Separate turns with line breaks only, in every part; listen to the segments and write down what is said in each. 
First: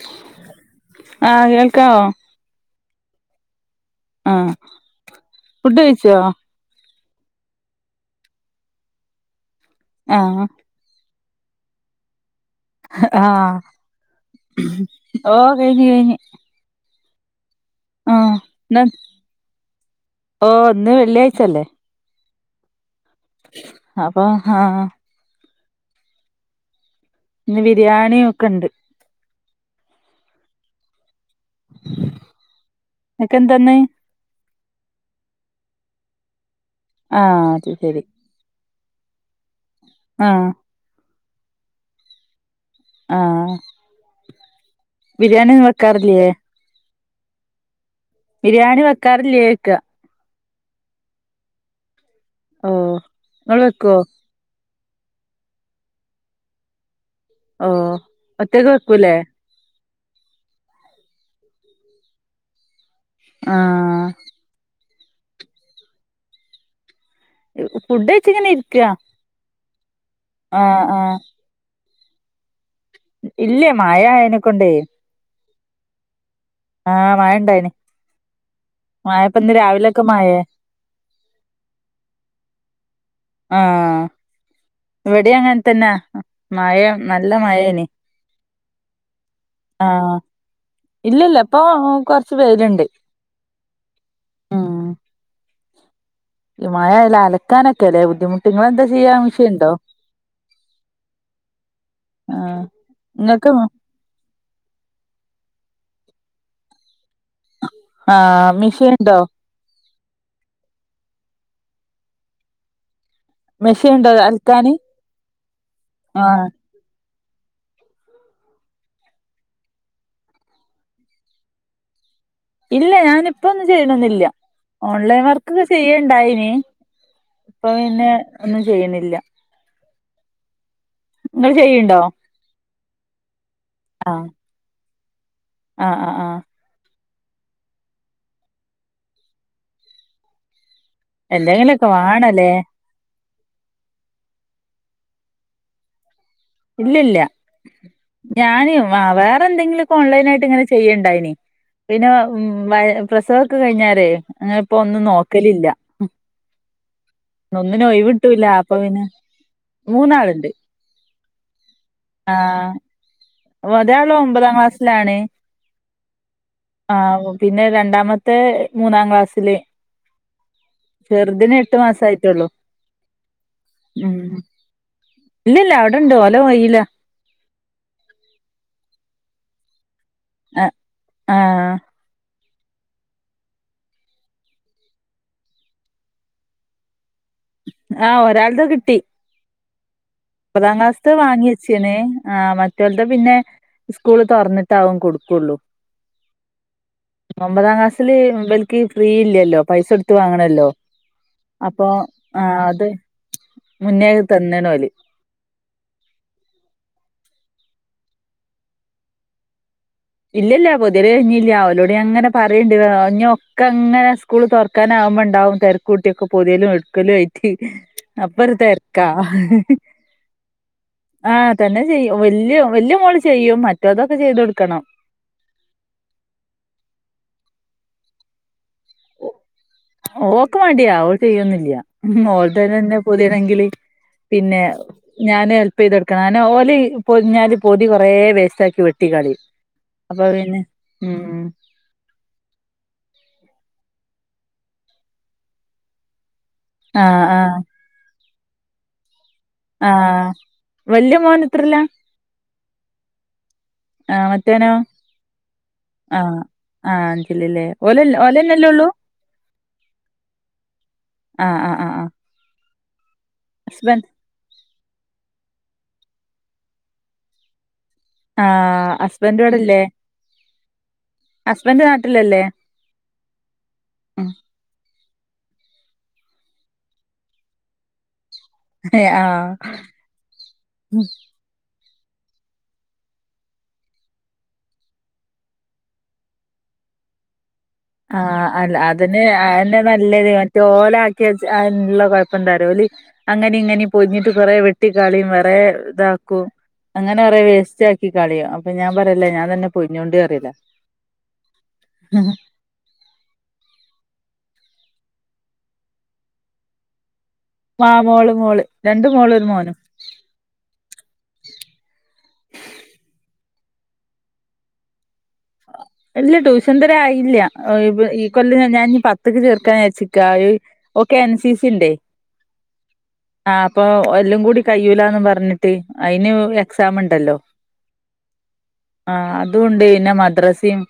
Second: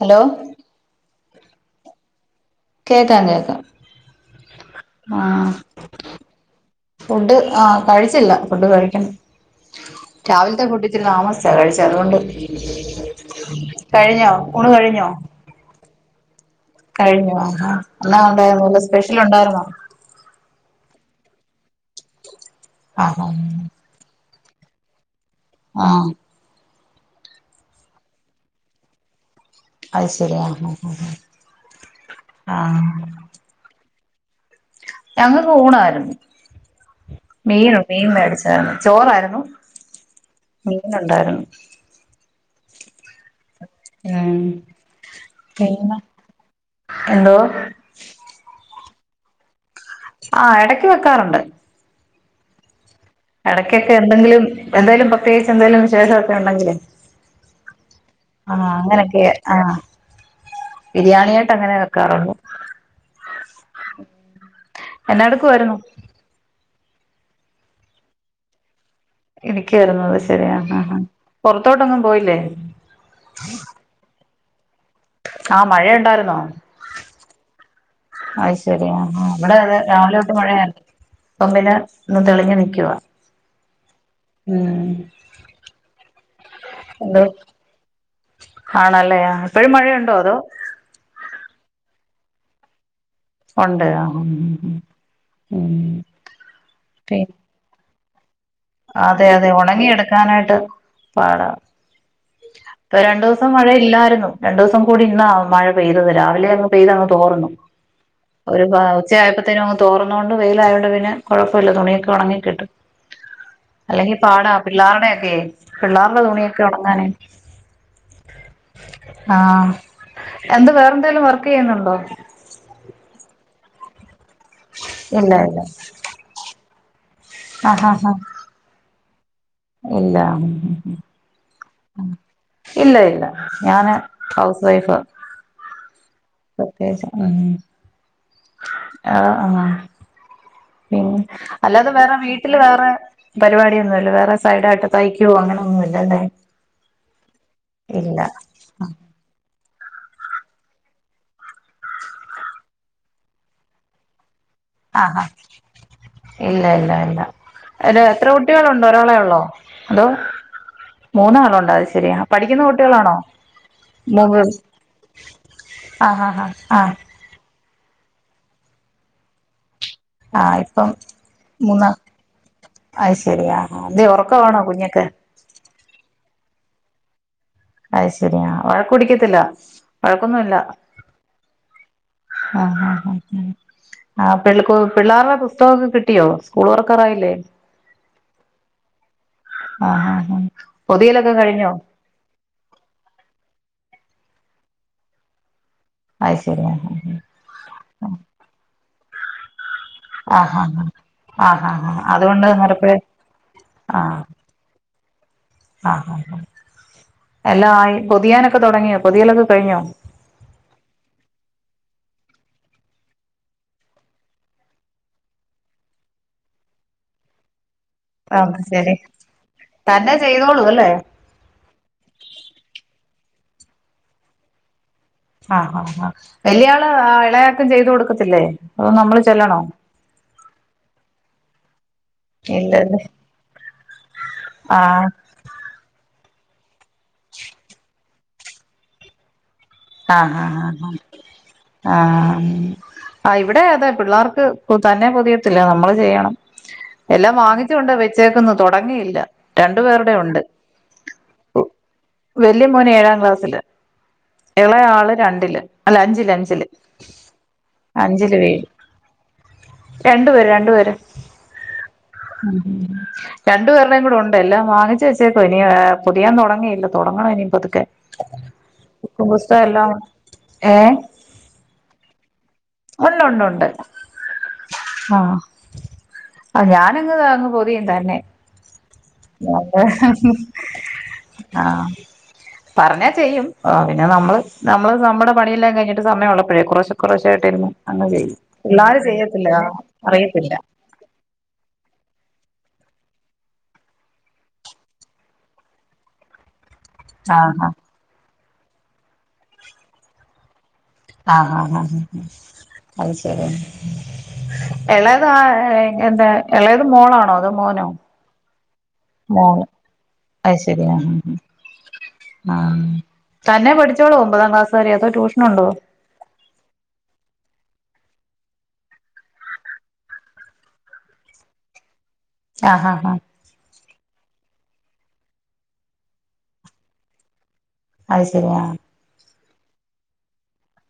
Hello
ആഹ് കേൾക്കമോ
കേക്കാം കേക്കാം
ആഹ്
ആഹ്
ഫുഡ് കഴിച്ചോ
ഫുഡ് ആഹ് കഴിച്ചില്ല ഫുഡ് കഴിക്കണം
ആഹ്
രാവിലത്തെ ഫുഡ താമസിച്ച കഴിച്ച അതുകൊണ്ട് കഴിഞ്ഞോ ഉണ് കഴിഞ്ഞോ
ഓഹ് കഴിഞ്ഞു കഴിഞ്ഞഞ്
കഴിഞ്ഞു ആഹാ എന്ന ഉണ്ടായിരുന്ന സ്പെഷ്യൽ ഉണ്ടായിരുന്നോ
ഓഹ് ഒന്ന് വെള്ളിയാഴ്ച അല്ലേ
ആണോ
അപ്പൊ ആഹ്
ആഹ്
ഇന്ന് ബിരിയാണിയക്കെ ഉണ്ട്
അത് ശരിയാ ആഹ്
ഇങ്ങക്കന്താന്ന്
ഞങ്ങക്ക് ഊണായിരുന്നു
ആഹ് അത്
മീന
ശരി
മീൻ മേടിച്ചായിരുന്നു ചോറായിരുന്നു
ആഹ്
മീനുണ്ടായിരുന്നു
ആഹ്
ഉം
ബിരിയാണിന്ന്
പിന്നെ
വെക്കാറില്ലേ
എന്തോ
ബിരിയാണി വെക്കാറില്ലേയ്ക്ക
ആഹ് എടക്ക് വെക്കാറുണ്ട്
ഓഹ്
ഇടയ്ക്കൊക്കെ എന്തെങ്കിലും എന്തായാലും പ്രത്യേകച്ച് എന്തായാലും വിശേഷമൊക്കെ ഉണ്ടെങ്കിലിൽ
ഓ ഒറ്റക്ക്
ആഹ്
വെക്കൂലേ
അങ്ങനൊക്കെ ആഹ് ബിരിയാണിയായിട്ട് അങ്ങനെ വെക്കാറുുള്ളോ
ആഹ്
എന്ന അടക്ക് വരുന്നു
ഫുഡ് വച്ചിങ്ങനെ ഇരിക്ക
എനിക്ക് വരുന്നത്
ആഹ് ആഹ്
പുറത്തോട്ടൊന്നും പോയില്ലേ
ഇല്ലേ മായായനെക്കൊണ്ടേ
ആഹ് മഴയ ഉണ്ടായിര് ന്നോ
ആഹ് മായ ഉണ്ടായിനി
അത് ശരിയ അവിടെ അത്
രാവിലെയൊക്കെ
രാവിലെ തൊട്ട്
മഴയാ
മഴയ ഇപ്പം പിന്നെ ഒന്ന് തെളിഞ്ഞു നിൽക്കുവ
ആഹ്
ഉം
ഇവിടെ അങ്ങനെ തന്നെ മഴ
എന്തോ
നല്ല മഴേനി
ആണല്ലേ ഇപ്പഴും മഴയുണ്ടോ അതോ
ഇല്ല ഇല്ല ഇപ്പൊ കൊറച്ച് വെയിലിണ്ട്
ഒണ്ട് ആഹ് ആഹ് ഉം
മയാല്
പി
അലക്കാനൊക്കെല്ലേ ബുദ്ധിമുട്ട് ഇങ്ങളെന്താ ചെയ്യാ
അതെ അതെ
മിഷീൻണ്ടോ
ഉണങ്ങി എടുക്കാനായിട്ട് പാടാ
ആഹ്
ഇപ്പൊ
ഇങ്ങക്ക്
രണ്ടുസം മഴ ഇല്ലായിരുന്നു രണ്ടൂസം കൂടി ഇന്നാ മഴ പെയ്തത് രാവിലെ അങ്ങ് പെയ്ത് അങ്ങ് തോർന്നു
ആഹ്
ഒരു
മിഷീൻണ്ടോ
ഉച്ചയായപ്പ ത്തേന് തോർന്നോണ്ട് വെയിലായോണ്ട് പിന്നെ കുഴപ്പമില്ല തുണിയൊക്കെ ഉണങ്ങി കിട്ടും
മെഷീൻണ്ടോ
അല്ലെങ്കീ പാടാ
അൽക്കാന്
പിള്ളേരുടെക്കേ പിള്ളേരുടെ
ആഹ്
തുണിയൊക്കെ ഉണങ്ങാനേ ആഹ് എന്ത് വേറെന്തെലും വർക്ക് ചെയ്യുന്നുണ്ടോ
ഇല്ല ഞാനിപ്പൊന്നും ചെയ്യണൊന്നില്ല ഓൺലൈൻ
ഇല്ല
വർക്ക്
ഇല്ല
ഒക്കെ ചെയ്യാണ്ടായിനി ഇപ്പൊ പിന്നെ ഒന്നും ചെയ്യുന്നില്ല
ഇല്ലാ ഉം ഉം
ഇങ്ങള് ചെയ്യ്ണ്ടോ
ഉം ഇല്ല ഇല്ല ഞാന്
ആഹ്
ഹൗസ് വൈഫാ
ആഹ് ആഹ് ആഹ്
പ്രത്യേകിച്ച് ഉം ആഹ് ആഹ് പിന്ന
എന്തെങ്കിലൊക്കെ
അല്ലാതെ വേറെ
വാണല്ലേ
വീട്ടില് വേറെ പരിപാടിയൊന്നുല്ല വേറെ സൈഡായിട്ട് തയ്ക്കുവോ അങ്ങനെയൊന്നുല്ലല്ലേ
ഇല്ലില്ല ഞാന് വേറെ എന്തെങ്കിലുക്കെ ഓൺലൈനായിട്ട് ഇങ്ങനെ ചെയ്യണ്ടായിന് പിന്നെ ഉ വ പ്രസവൊക്കെ കഴിഞ്ഞാരേ അങ്ങനെ ഇപ്പോന്നും
ആഹ് ഹാ
നോക്കലില്ല
ഇല്ല ല്ല ല്ല അ എത്ര കുട്ടികളുണ്ട് ഒരാളെള്ളോ
മൂന്നാള്ണ്ട്
മൂന്നാളുണ്ട് അയ്ശരി പഠിക്കുന്ന കുട്ടികളാണോ
ഒരാള്
മൂന്ന്
ഒമ്പതാംക്ലാസ്സിലാണ്
ആഹ് ആഹ് ആഹ്
ആഹ് ആ പിന്നെ രണ്ടാമത്തെ മൂന്നാക്ലാസ്സില്
ആഹ് ഇപ്പം മൂന്ന്
മാസായിട്ടുള്ളൂ
അയ്ശെരിയ അതെ ഒറക്കാണോ കുഞ്ഞാക്കെ
ഇല്ലല്ല അവിടെണ്ട് ഓലകയ്യിലാ
അയ്ശെരിയാ അഹ് വഴക്കടിക്കത്തില്ല വഴക്കൊന്നുല്ല
ആഹ് ആഹ്
ആഹ് ആഹ് ആഹ് ആഹ് പി കു പിള്ളേരെ പുസ്തകൊക്കെ കിട്ടിയോ സ്കൂള് തൊറക്കറായില്ലേ
ആഹ് ഒരാൾട കിട്ടി
ആഹ് ആഹ് ആഹ്
ഒമ്പതാം ക്ലാസ്ത്ത്
പൊതിയലൊക്കെ
വാങ്ങി
കഴിഞ്ഞോ
വെച്ചേനെ ആഹ് മറ്റൊൽത് പിന്നെ സ്കൂള് തൊറന്നിട്ടാവും കൊടുക്കുള്ളൂ
അത് ശരി ആഹ്
ഒമ്പതാം ക്ലാസില് ഇബൽക്ക് ഫ്രീ ഇല്ലല്ലോ പൈസൊടുത്ത്
ആഹ് ആഹ്
വാങ്ങണല്ലോ
ആഹ് ആഹ് ആഹ്
അപ്പൊ
ആഹ് അതുകൊണ്ട്
ആഹ് അത്
അന്നേരപ്പഴേ
മുന്നേ അത്
ആഹ്
തന്നേണോല്
ആഹ് ആഹ് എല്ലാം ആയി പൊതിയാനൊക്കെ തൊടങ്ങിയോ പൊതിയലൊക്കെ കഴിഞ്ഞോ
ഇല്ലില്ല പൊതിയല് കയിഞ്ഞില്ല ഓലോട്ഞങ്ങനെ പറയേണ്ട് ഇഞ്ഞ് ഒക്കെങ്ങനെ സ്കൂള് തൊറക്കാനാവുമ്പോ ഇണ്ടാവും തെരക്കുട്ടിക്കെ പൊതിയലും എട്ക്കലും ആയിട്ട് അപ്പൊരു
അത് ശരി
തെരക്കാ
തന്നെ ചെയ്തോളൂ അല്ലേ
ആഹ് തന്നെചെയ്യും വല്യ വല്യമോള് ചെയ്യും മറ്റോതൊക്കെ ചെയ്തൊടുക്കണം
ആഹ് ആഹ് ആ വല്യള് ആ ഇളയാക്ക ചെയ്തു കൊടുക്കത്തില്ലേ അതൊ നമ്മള്ചെല്ലണോ
ഓക്ക് മടിയാ ഓള് ചെയ്യൊന്നില്ല ഓൾത തന്നെ
ഇല്ലല്ലേ
പൊതിയണെങ്കില് പിന്നെ
ആഹ്
ഞാന് ഹെല്പ്യ്തെടുക്കണം ഞാന് ഓല് പൊതിഞ്ഞാല് പൊതി കൊറെ വേസ്റ്റാക്കി വെട്ടിക്കളയും
ആഹ് ആഹ് ആഹ് ആഹ് ആഹ് ഇവിടെ അതെ പിള്ളേർക്ക് തന്നെ പൊതിയത്തില്ല നമ്മള് ചെയ്യണം
ആഹ്
എല്ലാം
ആഹ്
വാങ്ങിച്ചുണ്ട് വെച്ചേക്കന്ന് തൊടങ്ങിയില്ല
ആഹ് വല്യമോൻ എത്രലാ
വല്യ മോന് ഏഴാക്ലാസ്സില്
ആഹ് മറ്റോനോ
എളയാള് രണ്ടില് അല്ല അഞ്ചില്
ആഹ്
അഞ്ചില്
ആഹ് അഞ്ചിലില്ലേ ഓല്
അഞ്ചില് വേ
ഓലന്നെല്ലേ ഉള്ളൂ
രണ്ടുപേര് രണ്ടുപേര്
ആഹ് ആഹ് ആഹ് ആഹ്
ഉം രണ്ടുപേർടെ
ഹസ്ബൻഡ്
കൂടെണ്ട് എല്ലാം വാങ്ങിച്ചുവെച്ചേക്ക ഇനി പൊതിയാൻ തൊടങ്ങിയില്ല തെടങ്ങണം ഇനി പതുക്കെ
ആഹ്
ബുക്കും
ഹസ്ബൻഡ്
പുസ്തകെല്ലാം ഏഹ്
ഹസ്ബൻ്റ് നാട്ടിലല്ലേ
ഉണ്ടു ഒണ്ടു ഒണ്ട്
ഉം
ആഹ് ആഹ് ഞാനങ്ങ് അങ്ങ് പൊതിയും തന്നെ
ഏഹ് ആഹ്
അങ്ങനെ ആഹ് പറഞ്ഞാചെയ്യും പിന്നെ നമ്മള് നമ്മള് നമ്മടെ പണിയെല്ലാം കയിഞ്ഞിട്ട് സമയഉള്ളപ്പോഴേ കോറശെ കൊറെശായിട്ടായിരുന്നു
ആഹ് അല്ല അതിന് എന്നെ നല്ലത്
അറിയത്തില്ല
മറ്റേ ഓലി ക്കിവേച്ച ള്ള കൊഴപ്പം എന്തന്ന് അറിയോ അങ്ങനെ ഇങ്ങനെ പൊഞ്ഞിട്ട് കൊറെ വെട്ടിക്കാളിയും വേറെ ഇതാക്കൂ അങ്ങനെ കുറെ
ആഹ്
വേസ്റ്റ് ആക്കി കളിയും അപ്പൊ ഞാൻ പറയല്ല ഞാൻ തന്നെ പൊഞ്ഞോണ്ട പറിയും
ആഹ് ആഹ് ആഹ് അത് ശരി ഇളയത് ആഹ് എന്താ ഇളയത് മോളാണോ അതും
മാ മോള് മോള് രണ്ട് മോള് ഒരു മോനും
അത് ശരി ആഹ് ആഹ് തന്നെ പഠിച്ചോളോ ഒമ്പതാം ക്ലാസ് വരെ അതോ ട്യൂഷന് ഉണ്ടോ
ഇല്ല ട്യൂഷൻ തരെ ആയില്ല ഈ കൊല്ല ഞാൻ പത്തക്ക് ചേർക്കാൻ ചച്ചിക്കാ ഓക്കെ എൻ സി സി ഒന്റെറെ
ആഹ് ആഹ് ആഹ്
ആഹ് അപ്പൊ എല്ലും കൂടി കഴൂലന്ന് പറഞ്ഞിട്ട് അയിന് എക്സം ഉണ്ടല്ലോ
അത് ശരിയാ
ആഹ് അതുകൊണ്ട് പിന്നെ മദ്രസയും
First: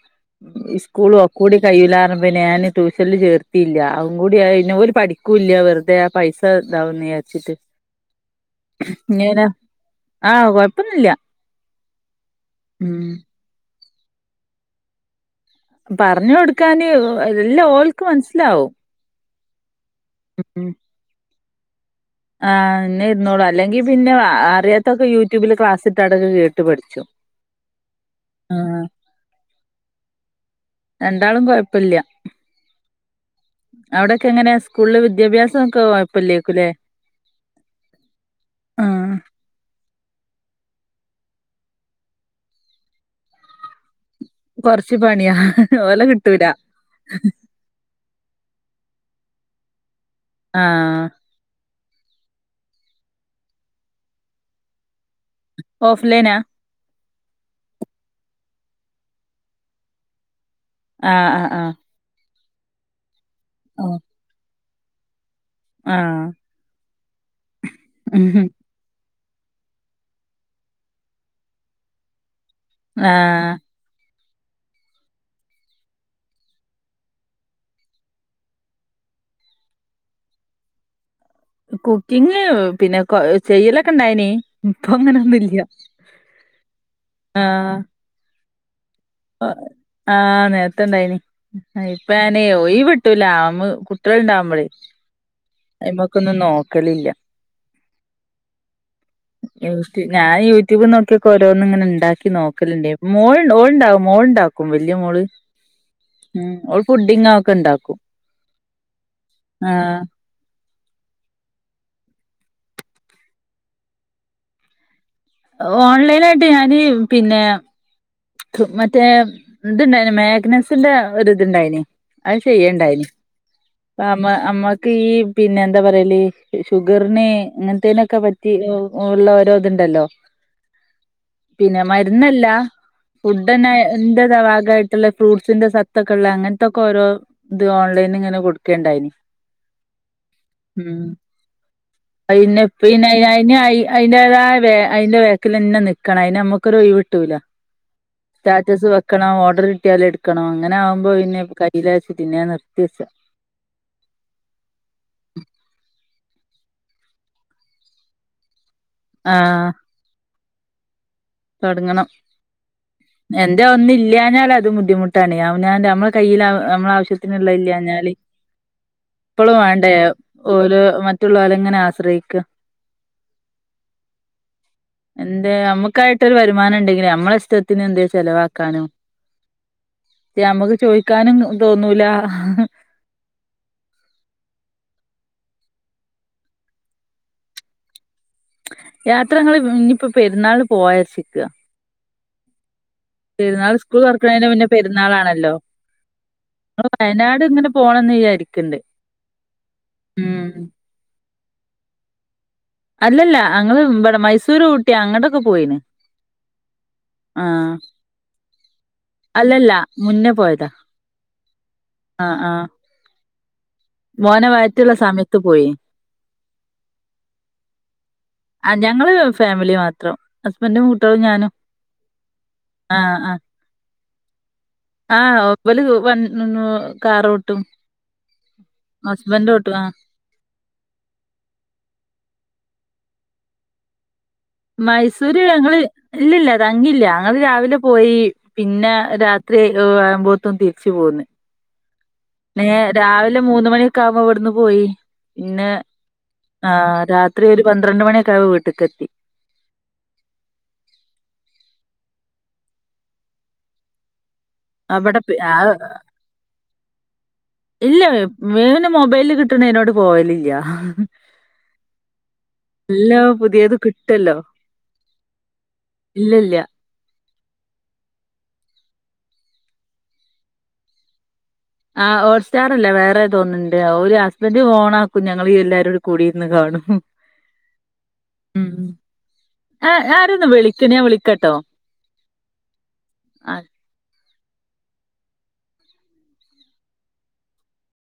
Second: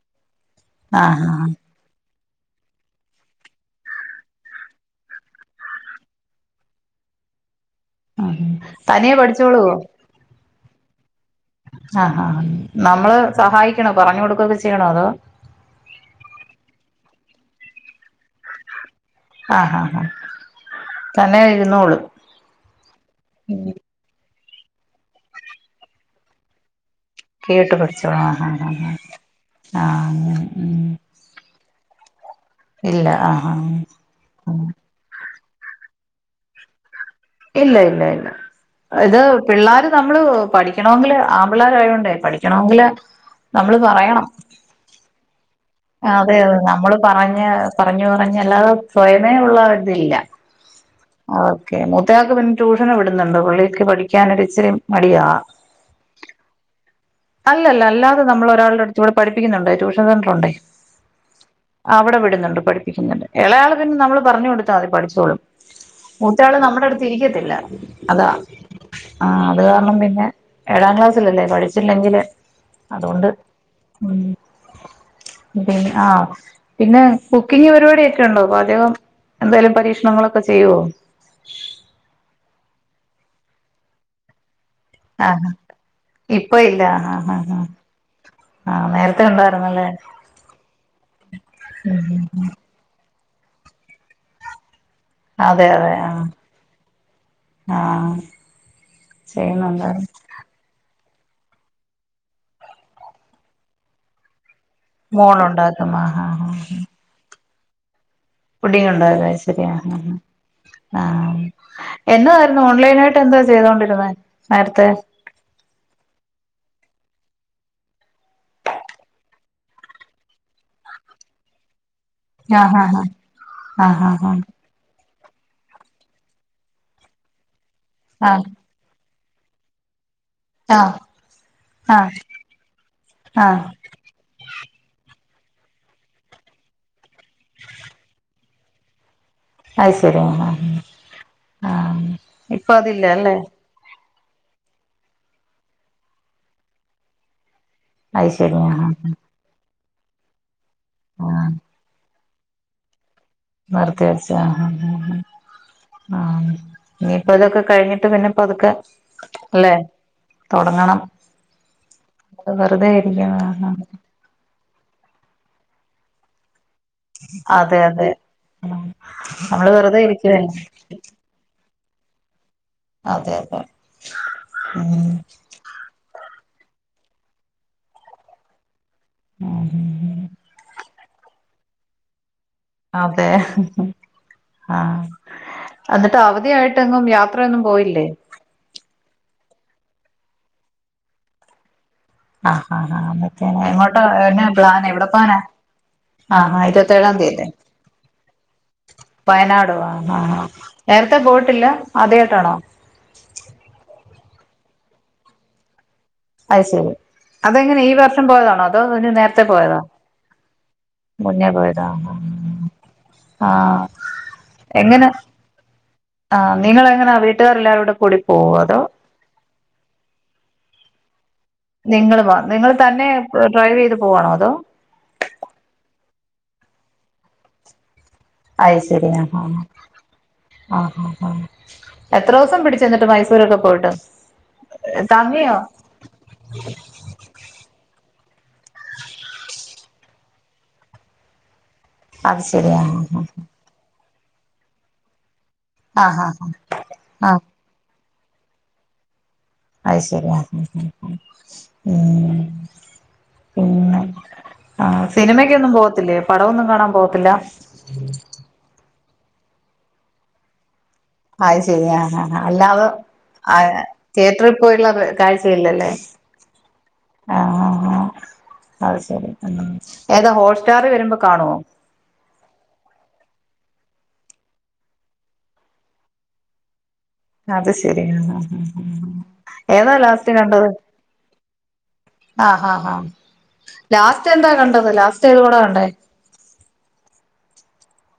ആ
സ്കൂളും
ഹാ
ഒക്കെ കൂടി കയ്യിൽ ആര അപ്പം ഞാൻ ട്യൂഷനിൽ ചേർത്തിയില്ല അവും കൂടി ഇതിനതുപോലെ പഠിക്കൂല്ല വെറുതെ പൈസ ഇതാവുന്ന
ആ തനിയെ
ഇങ്ങന
പഠിച്ചോളുവോ
ആഹ് കൊഴപ്പൊന്നില്ല
ആഹ് ആഹ് നമ്മള് സഹായിക്കണോ പറഞ്ഞു കൊടുക്കൊക്കെ ചെയ്യണോ അതോ
പറഞ്ഞു കൊടുക്കാന് എല്ലാ ഒൾക്ക് മനസ്സിലാവും
ആഹ് ആഹാ ആഹ്
ഉം
തന്നെ ഇരുന്നോളു
ആഹ് എന്ന്നെ ഇരുന്നോളൂ അല്ലെങ്കിൽ പിന്നെ അറിയാത്തൊക്കെ യൂട്യൂബിൽ ക്ലാസ്സി ഇട്ട്ടക്ക് കേട്ട് പഠിച്ചു
കേട്ട് പിടിച്ചു ആഹ് ആഹ് ആഹ് ആഹ് ആഹ്
രാണ്ടളും കുഴപ്പില്ല
ആ ഹാ
അവിടൊക്കെ എങ്ങനെയ സ്കൂളില് വിദ്യാഭ്യാസം ഒക്കെ കുഴപ്പില്ലേക്കല്ലേ
ഇല്ല ഇല്ല ഇല്ല
ആഹ്
ഇത് പിള്ളേര് നമ്മള് പഠിക്കണമെങ്കില് ആൺ പിള്ളോര ആയതോണ്ടേ പഠിക്കണമെങ്കില് നമ്മള് പറയണം
കുറച്ച് പണിയ
അതെ അതെ നമ്മള് പറഞ്ഞഞ് പറഞ്ഞു പറഞ്ഞഞ് അല്ലാതെ സ്വയമേ ഉള്ള ഇതില്ല
ആഹ്
ഓക്കെ മൂത്തയാൾക്ക് പിന്നെ ട്യൂഷന വിടുന്നുണ്ട് പുള്ളിക്ക് പഠിക്കാനൊരിച്ചിരി മടിയാ
ഓഫ് ലൈനാ
അല്ലല്ല അല്ലാതെ നമ്മളൊരാള്ടട് ത്തൂടെ പഠിപ്പിക്ക്ന്ന്ണ്ട് ട്യൂഷൻ സെൻ്റ്രുണ്ട്.
ആഹ് ആഹ് ആഹ്
അവടെ വിട്ന്ന്ണ്ട് പഠിപ്പിക്കുന്നുണ്ട് ഇളയാളെ പിന്നെ
ആഹ്
നമ്മള് പർഞ്ഞൊട്ത്താതി പഠിച്ചോളും.
ആഹ് ആഹ്
മൂത്താള് നമ്മട ട്ത്ത് ഇരിക്കത്തില്ല അതാ ആഹ് അത് കാരണം പിന്നെ ഏഴാം ക്ലാസ്സിലല്ലേ പഠിച്ചില്ലെങ്കില് അതോണ്ട്
ആഹ്
ഉം പി ആഹ് പിന്നെ കുക്കിംഗ് പരിപാട്യൊക്കെണ്ടോ പാചകം എന്തേലും പരീക്ഷണങ്ങളൊക്കെ ചെയ്യോ?
കുക്കിങ് പിന്നെ കൊ ചെയ്യലൊക്കെണ്ടായിനി.
ആഹ്
ഇപ്പങ്ങനൊന്നുല്ല ആഹ്
ആഹ് നേര
ആഹ് നേരത്തണ്ടായിനി
ഉം ഉം
ഇപ്പയ്ന് ഒയ് വ് ട്ടൂല്ല അമ്മക്ക് കുട്ട്യള്ണ്ടാവുമ്പളേ
അതെ അതെ ആഹ്
അയ്മക്കൊന്നും നോക്കലില്ല.
ആഹ്
ഇൻസ്‌റ്റേ
ചെയ്യുന്നുണ്ടായിരുന്നു
ഞാനീ യു റ്റൂബ് നൊക്ക്യൊക്കോരോന്ന്ങ്ങനെ ണ്ടാക്കി നോക്കല്ണ്ട് മോള്ണ്ട് ഓള്ണ്ടാവും മോള്ണ്ടാ ക്കും വെല്ല്യെ മോള്
മോളുണ്ടാക്കും ആഹ് ആഹ്
ഉം ഓള് പുഡിങ്ങ ഒക്കെണ്ടാക്കും.
പുഡിങ്ങ്ണ്ടോ അയ് ശെരി ആഹ് ആഹ് ആഹ് ആഹ് എന്നായിര്ന്നു ഓൺലൈനായിട്ട് എന്തോ ചെയ്തൊണ്ടിര്ന്നേ നേരത്തെ
ഓൺലൈനായിട്ട് ഞാന് പിന്നെ ക്ക് മറ്റേ ത്ണ്ടായിണ് മേഗ്നസിന്റെ ഒര് ത്ണ്ടായിനി അത്
ആഹ് ആഹ്
ചെയ്യെണ്ടായിനി
ആഹ്
പ്പ മ്മ
ആഹ്
അമ്മക്ക് ഈ പിന്നെ എന്താ പറ്യല് ഷുഗറ്ന് അങ്ങൻത്തേനൊക്കെ
ആഹ്
പറ്റി എഹ് എഹ് ള്ളെ ഓരോത്ണ്ടല്ലോ
ആഹ്
പിന്നെ
ആഹ്
മര്ന്നല്ല.
ആഹ് ആഹ്
ഫുഡന്നെ ന്റെ രെ ഭാഗയിട്ട്ള്ള ഫ്രൂട്ട്സിന്റെ സത്തെക്കെള്ള അങ്ങൻത്തെക്കൊരോ ഇത് ഓൺലൈന്ന്ങ്ങനെ കൊട്ക്കേണ്ടായിനി
അത് ശരി ആഹ്
ഉം
ആഹ്
അയ്ന്
ഇപ്പൊ അതില്ല
പ്പനയ്നായി
അല്ലേ
ആയ്നായി അതിന്റേതായ ബേ അയ്ന്റെ ബേക്കിലെന്നെ നിക്കണം അയ്ന് അമ്മക്കൊരൊയിവ്ട്ടൂല്ല.
അത് ശരി ആഹ്
സ്റ്റാറ്റസ്
ആഹ്
വെക്കണം ഓർഡർ കിട്ട്യാല്ട്ക്കണം അങ്ങനാവുമ്പോ പിന്നെ
ആഹ്
കയ്യിലചാര്ച്ച് പിന്നെ ഞാൻ നിർത്തി വെച്ച.
നിർത്തി വെച്ച ആഹ് ഹാ ഹ ഹ ആഹ് ഇഞ്പ്പതൊക്കെ കഴിഞ്ഞിട്ട് പിന്നെ പത്ക്കെ
ആഹ്
അല്ലെ തൊടങ്ങണം.
തൊടങ്ങണം
അത് വെറുതെ ഇരിക്കുന്ന
എൻ്റെ
ആഹ്
അതൊന്നി ല്ല്യാഞ്ഞാലതും ബുദ്ധിമുട്ടാണ് അവനാൻ്റെ അമ്മളെ കയ്യില് അവ് അമ്മളാവ ശ്യത്തിന്ള്ളെ
അതെ അതെ
ഇല്ല്യാഞ്ഞാല്
ആഹ്
പ്പളും
നമ്മള്
മാണ്ടേ
വെറുതെ ഇരിക്കുവല്ലേ
ഓല് മ റ്റുള്ളോരെങ്ങനെ ആശ്രയിക്ക.
അതെ യതെ ഉം
തെ നമക്കായിട്ടൊരു വരുമാനണ്ടെങ്കില് അമ്മളെഷ്ടത്തിനെന്തേ ചെലവാക്കാനോ
[unintelligible]
ഇപ്പ ഞമ്മക്ക് ചോയ്ക്കാനും തോന്നൂല.
അതെ ആഹ് അന്ന്ട്ട് അവധിയായിട്ടെങ്ങും യാത്രയൊന്നും പോയില്ലേ?
യാത്ര ഞങ്ങള് ഇഞിപ്പോ പെര്ന്നാളിന് പോവാചാര്ച്ചിക്ക.
ആഹ് ഹാ ഹാ അന്നത്തെന് എങ്ങോട്ട
സ്കൂൾ
എന്ന
തുറക്കണതിന് മുന്നേ
പ്ലാൻ എവടെ പോവാനാ?
പെരുന്നാളാണല്ലോ
ആഹ് ഹാ
വയനാട്
ഇരുപത്തേഴാംതീയല്ലേ
ഇങ്ങനെ പോണംന്ന് വിചാരിക്ക്ണ്ട്
വയനാടോ ആഹ് ആഹ്
ഉം
ആഹ് നേരത്തെ പോയിട്ടില്ല ആദ്യായിട്ടാണോ?
അല്ലല്ല അങ്ങള് ഇബടെ മൈസൂര്, ഊട്ടി അങ്ങട്ടൊക്കെ പോയിണ്.
അയ് ശെരി അതെങ്ങനെ ഈ വർഷം പോയതാണോ അതോ ഇതിന് നേരത്തെ
അല്ലല്ല
പോയതോ?
മുന്നേ പോയ
മുന്നേ പോയതാ ആ ആഹ്
മോനവയറ്റിയുള്ള സമയത്ത് പോയി
ആ നിങ്ങൾ എങ്ങനാ വീട്ടുകാർ എല്ലാവരോൂടെ കൂടി പോവോ
ആഹ്
അതോ
ഞങ്ങള് ഫാമിലി മാത്രം ഹസ്ബൻറും കുട്ടോളും ഞാനും
നിങ്ങള് മാത്ര നിങ്ങൾ തന്നെ
ആഹ് ആഹ്
ഡ്രൈവ് ചെയ്ത് പോവാണോ അതോ
ആഹ് ഹസ്ബന്റ് കാറോട്ടും
അയി ശരി ആഹ്
ഹസ്ബൻഡ്
ആഹ്
ഓട്ടും
ആഹ് ആഹ് ആ എത്ര ദിവസം പിടിച്ചെന്നിട്ട് മൈസൂരൊക്കെ പോയിട്ട്
മൈസൂര്
തങ്ങിയോ
ഞങ്ങള് ഇല്ലില്ല തംഗില്ല ഞങ്ങൾ രാവിലെ പോയി പിന്നെ രാത്രി ആകുമ്പോഴത്തും തിരിച്ച് പോന്ന്
അത്
ന
ശരി ആ
രാവിലെ മൂന്ന് മണിയൊക്കെ ആകുമ്പോൾ ഇവിടുന്ന് പോയി പിന്നെ
ആ ആ ആ
ആ
ആ ആ
രാത്രി ഒരു പന്ത്രണ്ട് മണിയക്കെ ആ വീട്ടക എത്തി
അത് ശരിയാ ഉം പിന്നെ ആ
അവിടെ പി ആ
സിനിമക്കൊന്നും പോവത്തില്ലേ പടമൊന്നും കാണാൻ പോകത്തില്ല
ഇല്ല ഇവന് മൊബൈല് കിട്ടണ ന്നോട് പോയലില്ല
അത് ശരിയ ഹ ഹ അല്ലാത
എല്ലാം
ആ
പുതിയത് കിട്ടല്ലോ
തിയേറ്ററിൽ പോയുള്ള കാഴ്ചയില്ലല്ലേ
ഇല്ലല്ല
ആ അത് ശരി ഏതാ ഹോട്ട്സ്റ്റാർ വരുമ്പോ കാണുവോ
ആ് ഹോട്ട് സ്റ്റാറല്ല വേറെ തോന്നുന്നുണ്ട് ഓരു ഹസ്ബൻന്റ് ഓണ ആക്കും ഞങ്ങളീ എല്ലാരുടെ കൂടിന്ന് കാണും
അത് ശരിയാ
ഉം ആ
ഏതാ ലാസ്റ്റന്
ആരൊന്ന്
കണ്ടത്
വിളിക്കണ് ഞാൻ വിളിക്കാട്ടോ
ആഹ് ഹ ഹാ
ആ
ലാസ്റ്റ് എന്താ കണ്ടത് ലാസ്റ്റ് ഏത് പടാ കണ്ടേ